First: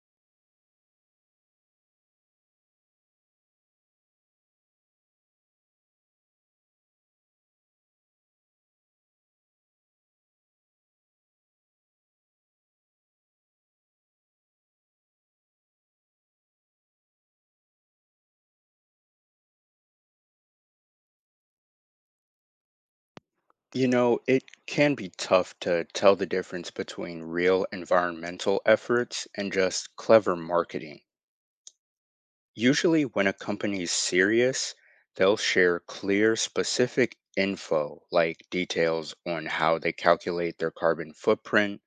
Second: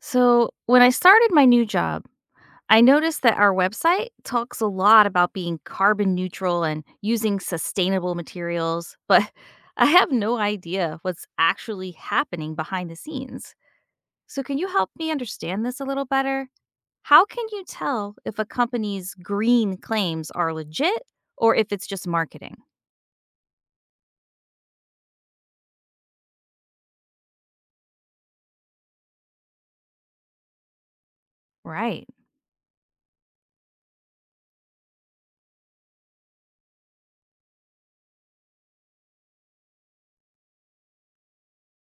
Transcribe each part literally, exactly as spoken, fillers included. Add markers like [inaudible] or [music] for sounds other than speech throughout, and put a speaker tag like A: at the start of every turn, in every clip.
A: So, when I started my new job, I noticed that our website talks a lot about being carbon neutral and using sustainable materials, but [laughs] I have no idea what's actually happening behind the scenes. So, can you help me understand this a little better? How can you tell if a company's green claims are legit or if it's just marketing?
B: You know, it can be tough to tell the difference between real environmental efforts and just clever marketing.
A: Right.
B: Usually, when a company is serious, they'll share clear, specific info like details on how they calculate their carbon footprint,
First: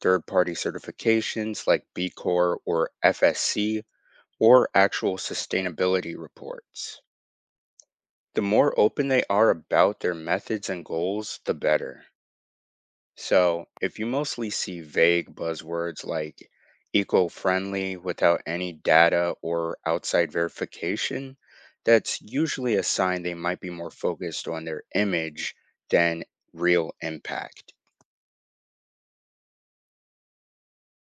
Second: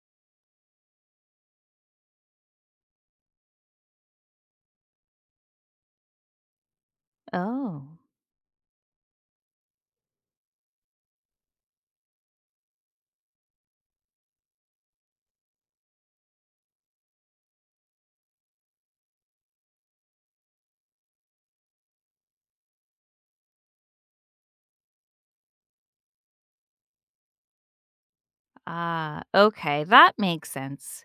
B: third party certifications like B Corp or F S C, or actual sustainability reports.
A: Oh,
B: The more open they are about their methods and goals, the better. So, if you mostly see vague buzzwords like eco friendly without any data or outside verification, that's usually a sign they might be more focused on their image than real impact.
A: ah, okay. That makes sense.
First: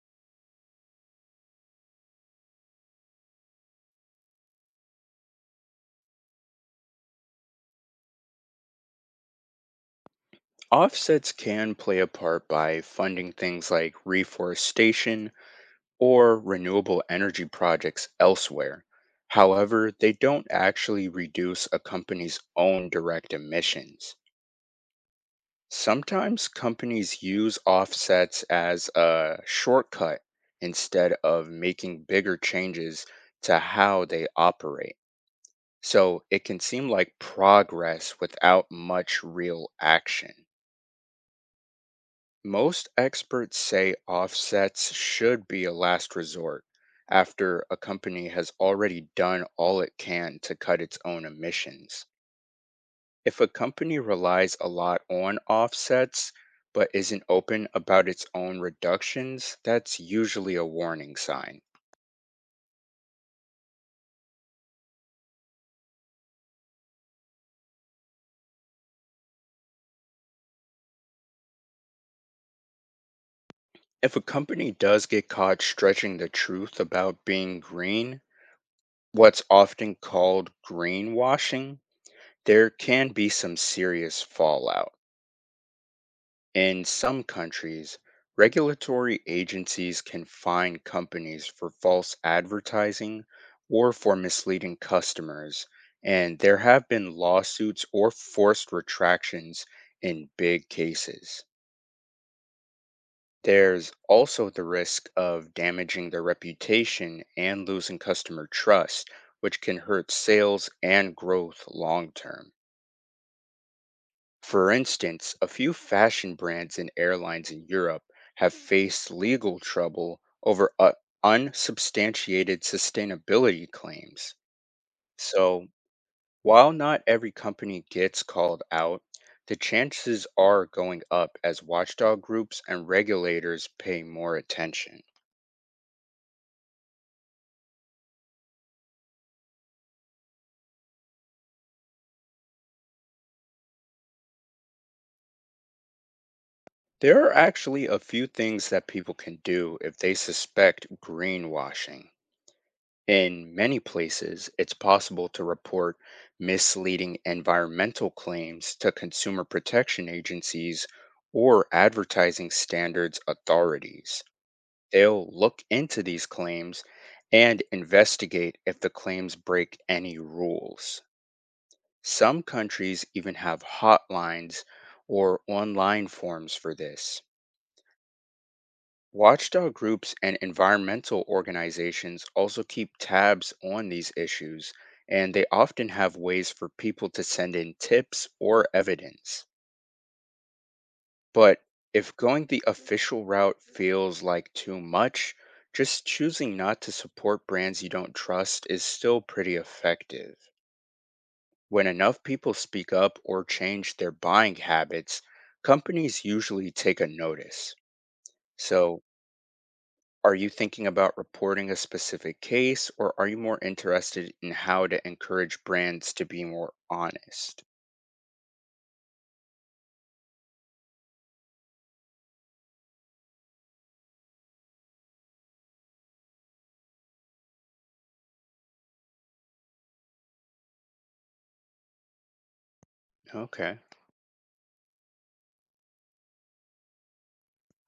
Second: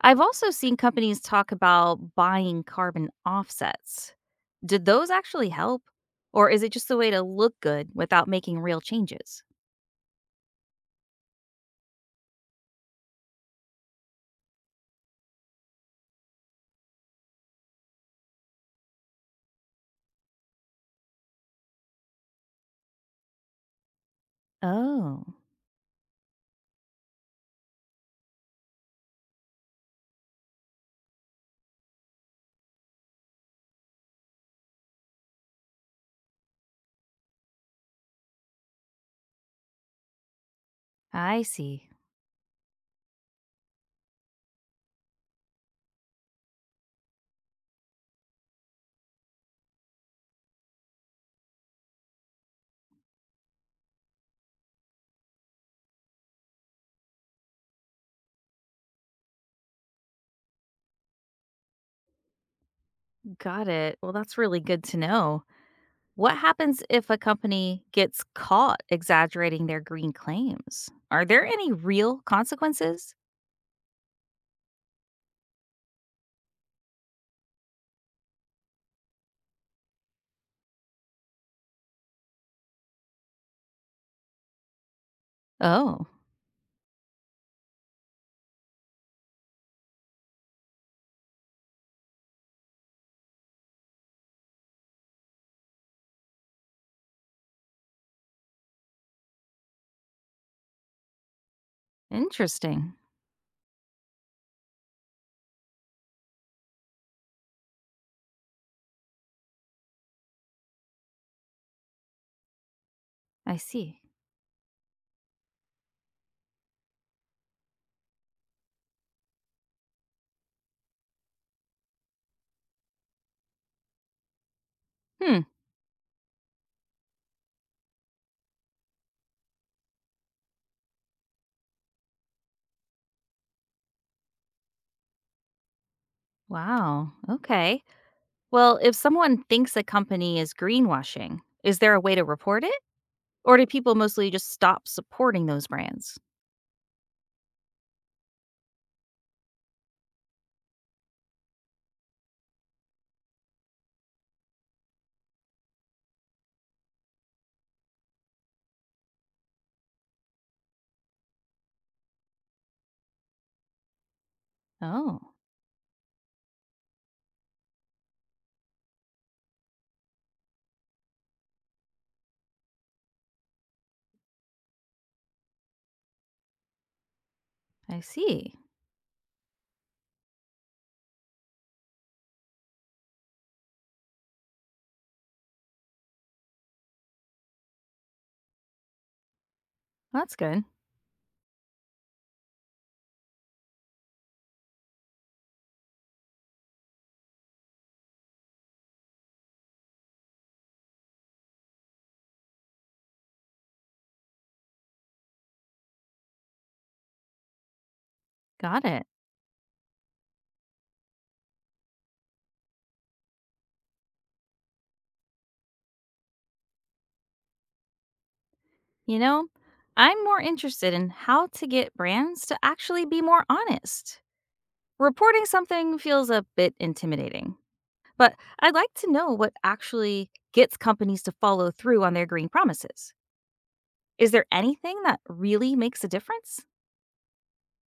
A: I've also seen companies talk about buying carbon offsets. Did those actually help? Or is it just a way to look good without making real changes?
B: Offsets can play a part by funding things like reforestation or renewable energy projects elsewhere. However, they don't actually reduce a company's own direct emissions.
A: Oh,
B: Sometimes companies use offsets as a shortcut instead of making bigger changes to how they operate. So it can seem like progress without much real action.
A: I see.
B: Most experts say offsets should be a last resort after a company has already done all it can to cut its own emissions. If a company relies a lot on offsets but isn't open about its own reductions, that's usually a warning sign.
A: Got it. Well, that's really good to know. What happens if a company gets caught exaggerating their green claims? Are there any real consequences?
B: If a company does get caught stretching the truth about being green, what's often called greenwashing, there can be some serious fallout.
A: Oh,
B: In some countries, regulatory agencies can fine companies for false advertising or for misleading customers, and there have been lawsuits or forced retractions in big cases.
A: interesting.
B: There's also the risk of damaging their reputation and losing customer trust, which can hurt sales and growth long term.
A: I see.
B: For instance, a few fashion brands and airlines in Europe have faced legal trouble over u- unsubstantiated sustainability claims.
A: Hmm.
B: So, while not every company gets called out, the chances are going up as watchdog groups and regulators pay more attention.
A: Wow. Okay. Well, if someone thinks a company is greenwashing, is there a way to report it? Or do people mostly just stop supporting those brands?
B: There are actually a few things that people can do if they suspect greenwashing. In many places, it's possible to report misleading environmental claims to consumer protection agencies or advertising standards authorities. They'll
A: Oh,
B: look into these claims and investigate if the claims break any rules. Some countries even have hotlines or online forms for this.
A: I see.
B: Watchdog groups and environmental organizations also keep tabs on these issues, and they often have ways for people to send in tips or evidence.
A: That's good.
B: But if going the official route feels like too much, just choosing not to support brands you don't trust is still pretty effective. When enough people speak up or change their buying habits, companies usually take a notice.
A: Got it.
B: So, are you thinking about reporting a specific case, or are you more interested in how to encourage brands to be more honest?
A: You know, I'm more interested in how to get brands to actually be more honest. Reporting something feels a bit intimidating, but I'd like to know what actually gets companies to follow through on their green promises.
B: Okay.
A: Is there anything that really makes a difference?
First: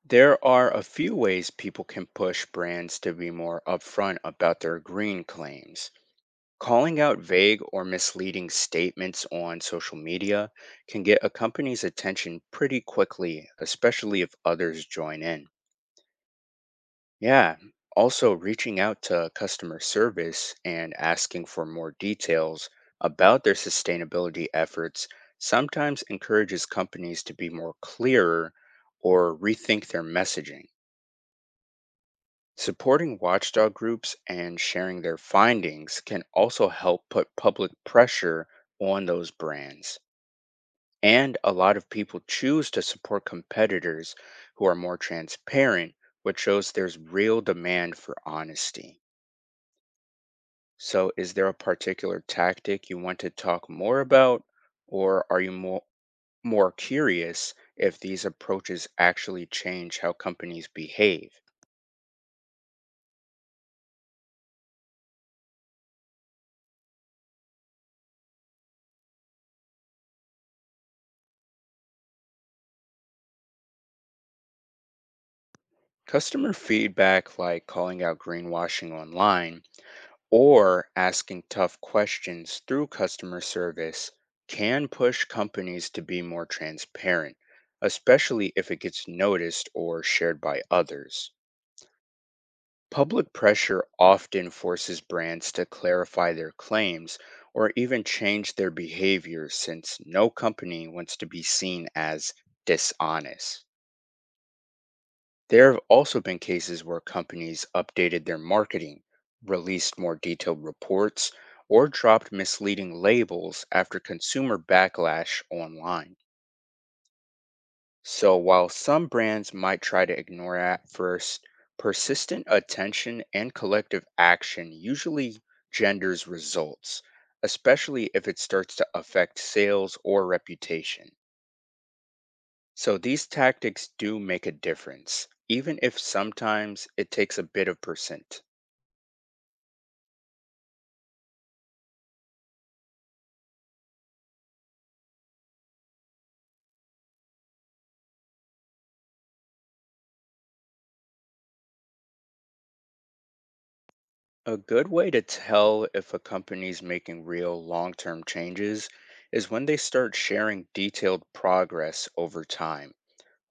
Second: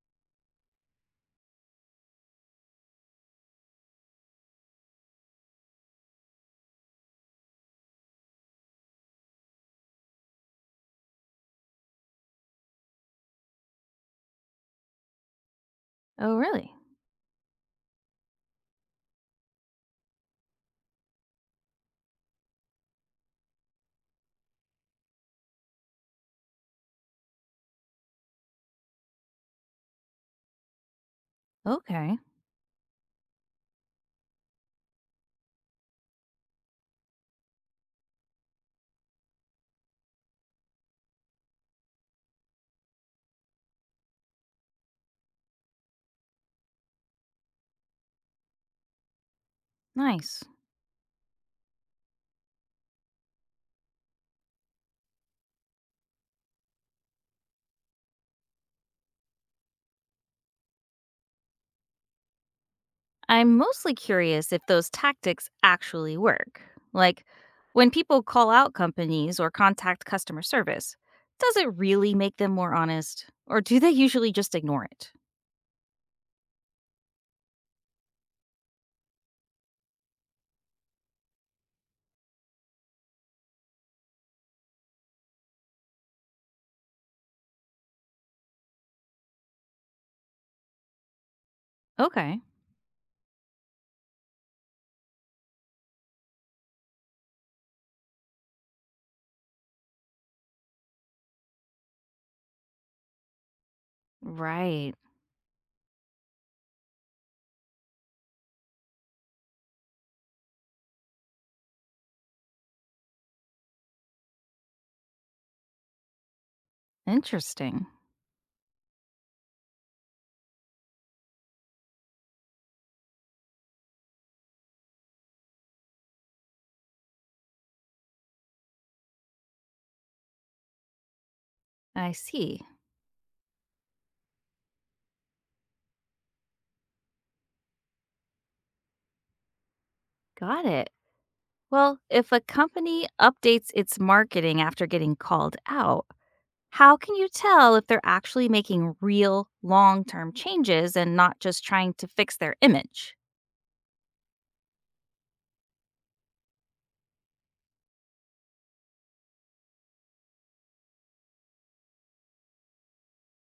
B: There are a few ways people can push brands to be more upfront about their green claims. Calling out vague or misleading statements on social media can get a company's attention pretty quickly, especially if others join in.
A: Oh, really?
B: Yeah. Also, reaching out to customer service and asking for more details about their sustainability efforts sometimes encourages companies to be more clearer or rethink their messaging.
A: Okay,
B: Supporting watchdog groups and sharing their findings can also help put public pressure on those brands. And a lot of people choose to support competitors who are more transparent, which shows there's real demand for honesty.
A: nice.
B: So, is there a particular tactic you want to talk more about, or are you more more curious if these approaches actually change how companies behave?
A: I'm mostly curious if those tactics actually work. Like, when people call out companies or contact customer service, does it really make them more honest, or do they usually just ignore it?
B: Customer feedback like calling out greenwashing online or asking tough questions through customer service can push companies to be more transparent, especially if it gets noticed or shared by others.
A: Okay.
B: Public pressure often forces brands to clarify their claims or even change their behavior since no company wants to be seen as dishonest.
A: Right.
B: There have also been cases where companies updated their marketing, released more detailed reports, or dropped misleading labels after consumer backlash online.
A: Interesting.
B: So while some brands might try to ignore it at first, persistent attention and collective action usually genders results, especially if it starts to affect sales or reputation.
A: I see.
B: So these tactics do make a difference, even if sometimes it takes a bit of percent.
A: Got it. Well, if a company updates its marketing after getting called out, how can you tell if they're actually making real long term changes and not just trying to fix their image?
B: A good way to tell if a company's making real long term changes is when they start sharing detailed progress over time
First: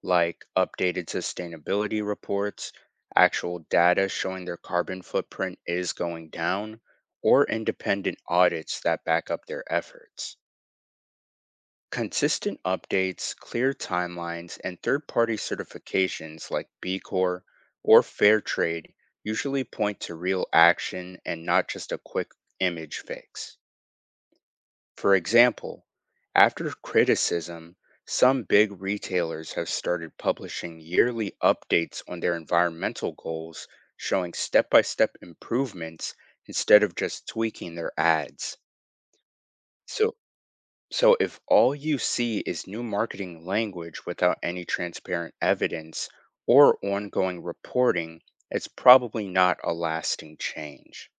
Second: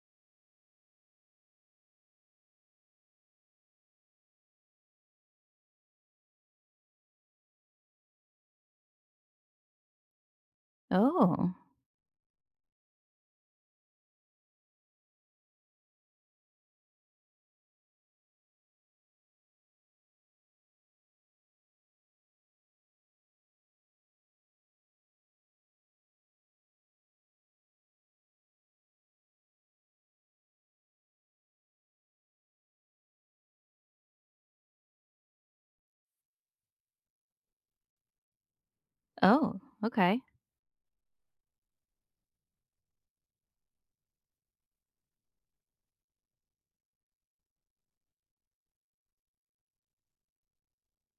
B: like updated sustainability reports, actual data showing their carbon footprint is going down, or independent audits that back up their efforts.
A: Oh,
B: Consistent updates, clear timelines, and third party certifications like B Corp or Fair Trade usually point to real action and not just a quick image fix. For example, after criticism, some big retailers have started publishing yearly updates on their environmental goals, showing step by step improvements instead of just tweaking their ads.
A: oh,
B: So,
A: okay.
B: so, if all you see is new marketing language without any transparent evidence or ongoing reporting, it's probably not a lasting change.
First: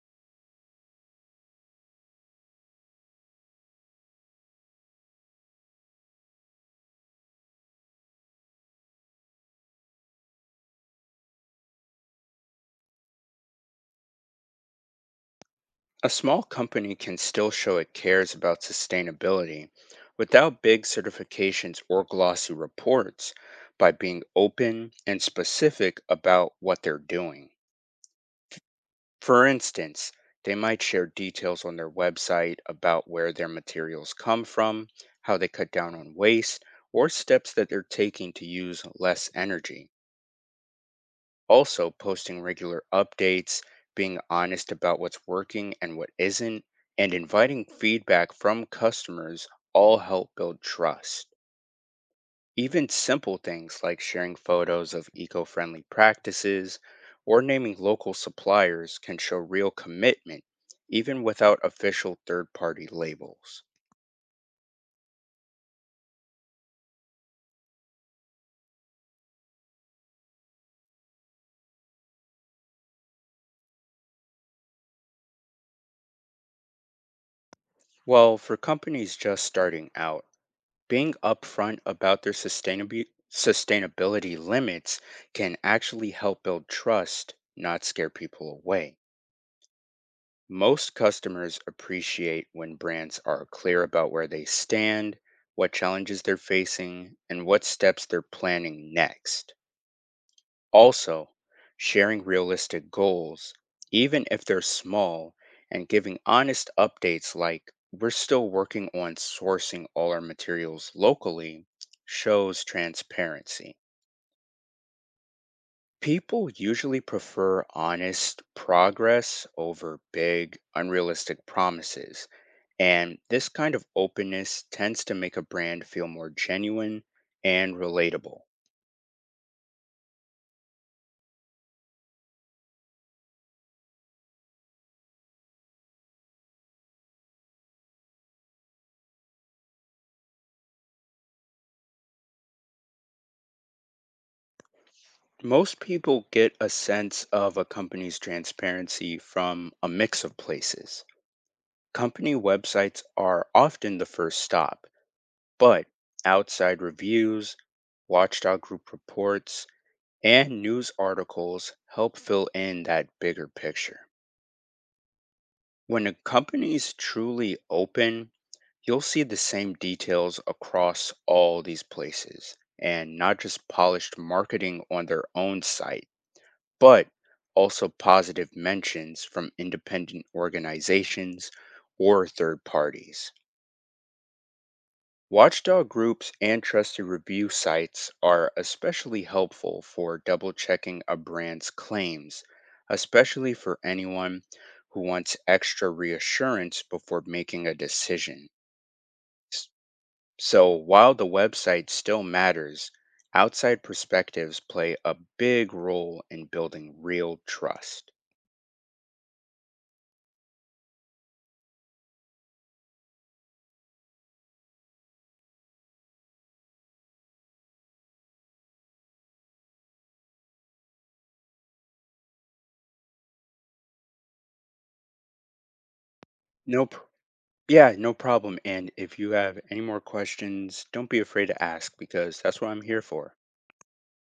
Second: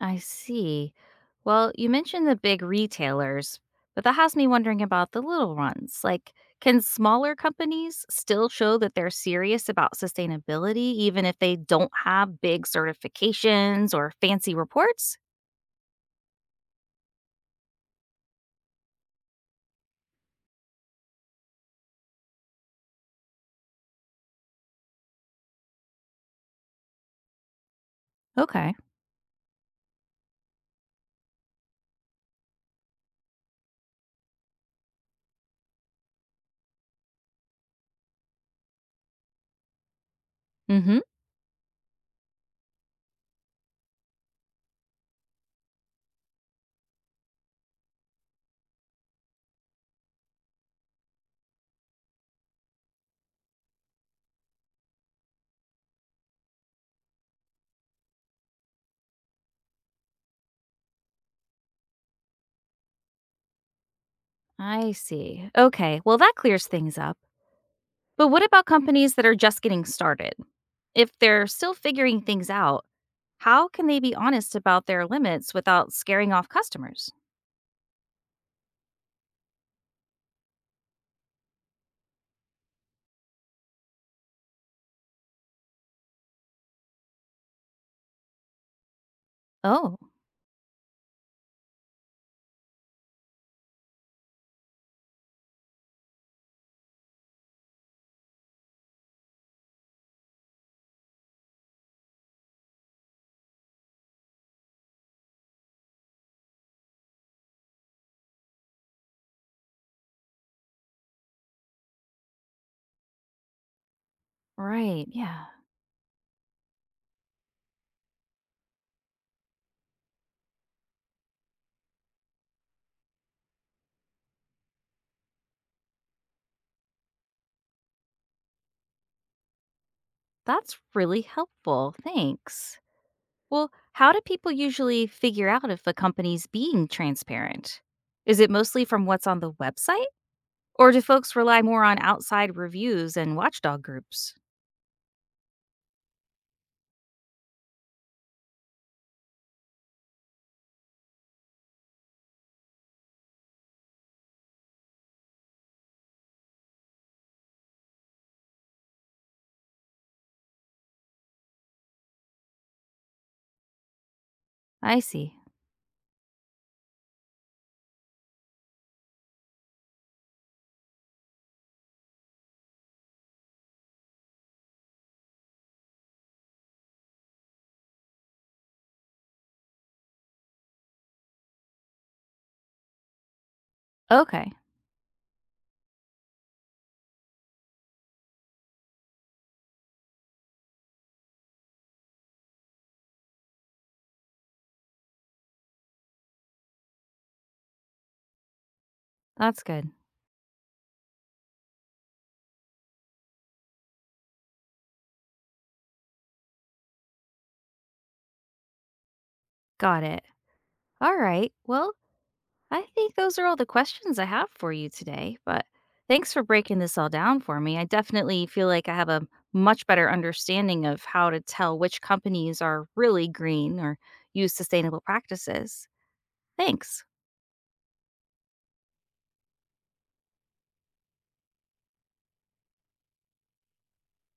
A: I see. Well, you mentioned the big retailers, but that has me wondering about the little ones. Like, can smaller companies still show that they're serious about sustainability, even if they don't have big certifications or fancy reports?
B: A small company can still show it cares about sustainability without big certifications or glossy reports by being open and specific about what they're doing.
A: Okay.
B: For instance, they might share details on their website about where their materials come from, how they cut down on waste, or steps that they're taking to use less energy.
A: Mm-hmm.
B: Also, posting regular updates, being honest about what's working and what isn't, and inviting feedback from customers all help build trust. Even simple things like sharing photos of eco friendly practices or naming local suppliers can show real commitment, even without official third party labels.
A: I see. Okay. Well, that clears things up. But what about companies that are just getting started? If they're still figuring things out, how can they be honest about their limits without scaring off customers?
B: Well, for companies just starting out, being upfront about their sustainability sustainability limits can actually help build trust, not scare people away.
A: Oh.
B: Most customers appreciate when brands are clear about where they stand, what challenges they're facing, and what steps they're planning next. Also, sharing realistic goals, even if they're small, and giving honest updates like, we're still working on sourcing all our materials locally, shows transparency.
A: Right. Yeah.
B: People usually prefer honest progress over big, unrealistic promises. And this kind of openness tends to make a brand feel more genuine and relatable.
A: That's really helpful. Thanks. Well, how do people usually figure out if a company's being transparent? Is it mostly from what's on the website? Or do folks rely more on outside reviews and watchdog groups?
B: Most people get a sense of a company's transparency from a mix of places. Company websites are often the first stop, but outside reviews, watchdog group reports, and news articles help fill in that bigger picture.
A: I see.
B: When a company's truly open, you'll see the same details across all these places and not just polished marketing on their own site, but also positive mentions from independent organizations or third parties.
A: Okay.
B: Watchdog groups and trusted review sites are especially helpful for double checking a brand's claims, especially for anyone who wants extra reassurance before making a decision.
A: That's
B: S-
A: good.
B: So, while the website still matters, outside perspectives play a big role in building real trust.
A: Got it. All right. Well, I think those are all the questions I have for you today, but thanks for breaking this all down for me. I definitely feel like I have a much better understanding of how to tell which companies are really green or use sustainable practices.
B: No
A: Thanks.
B: Yeah, no problem. And if you have any more questions, don't be afraid to ask because that's what I'm here for.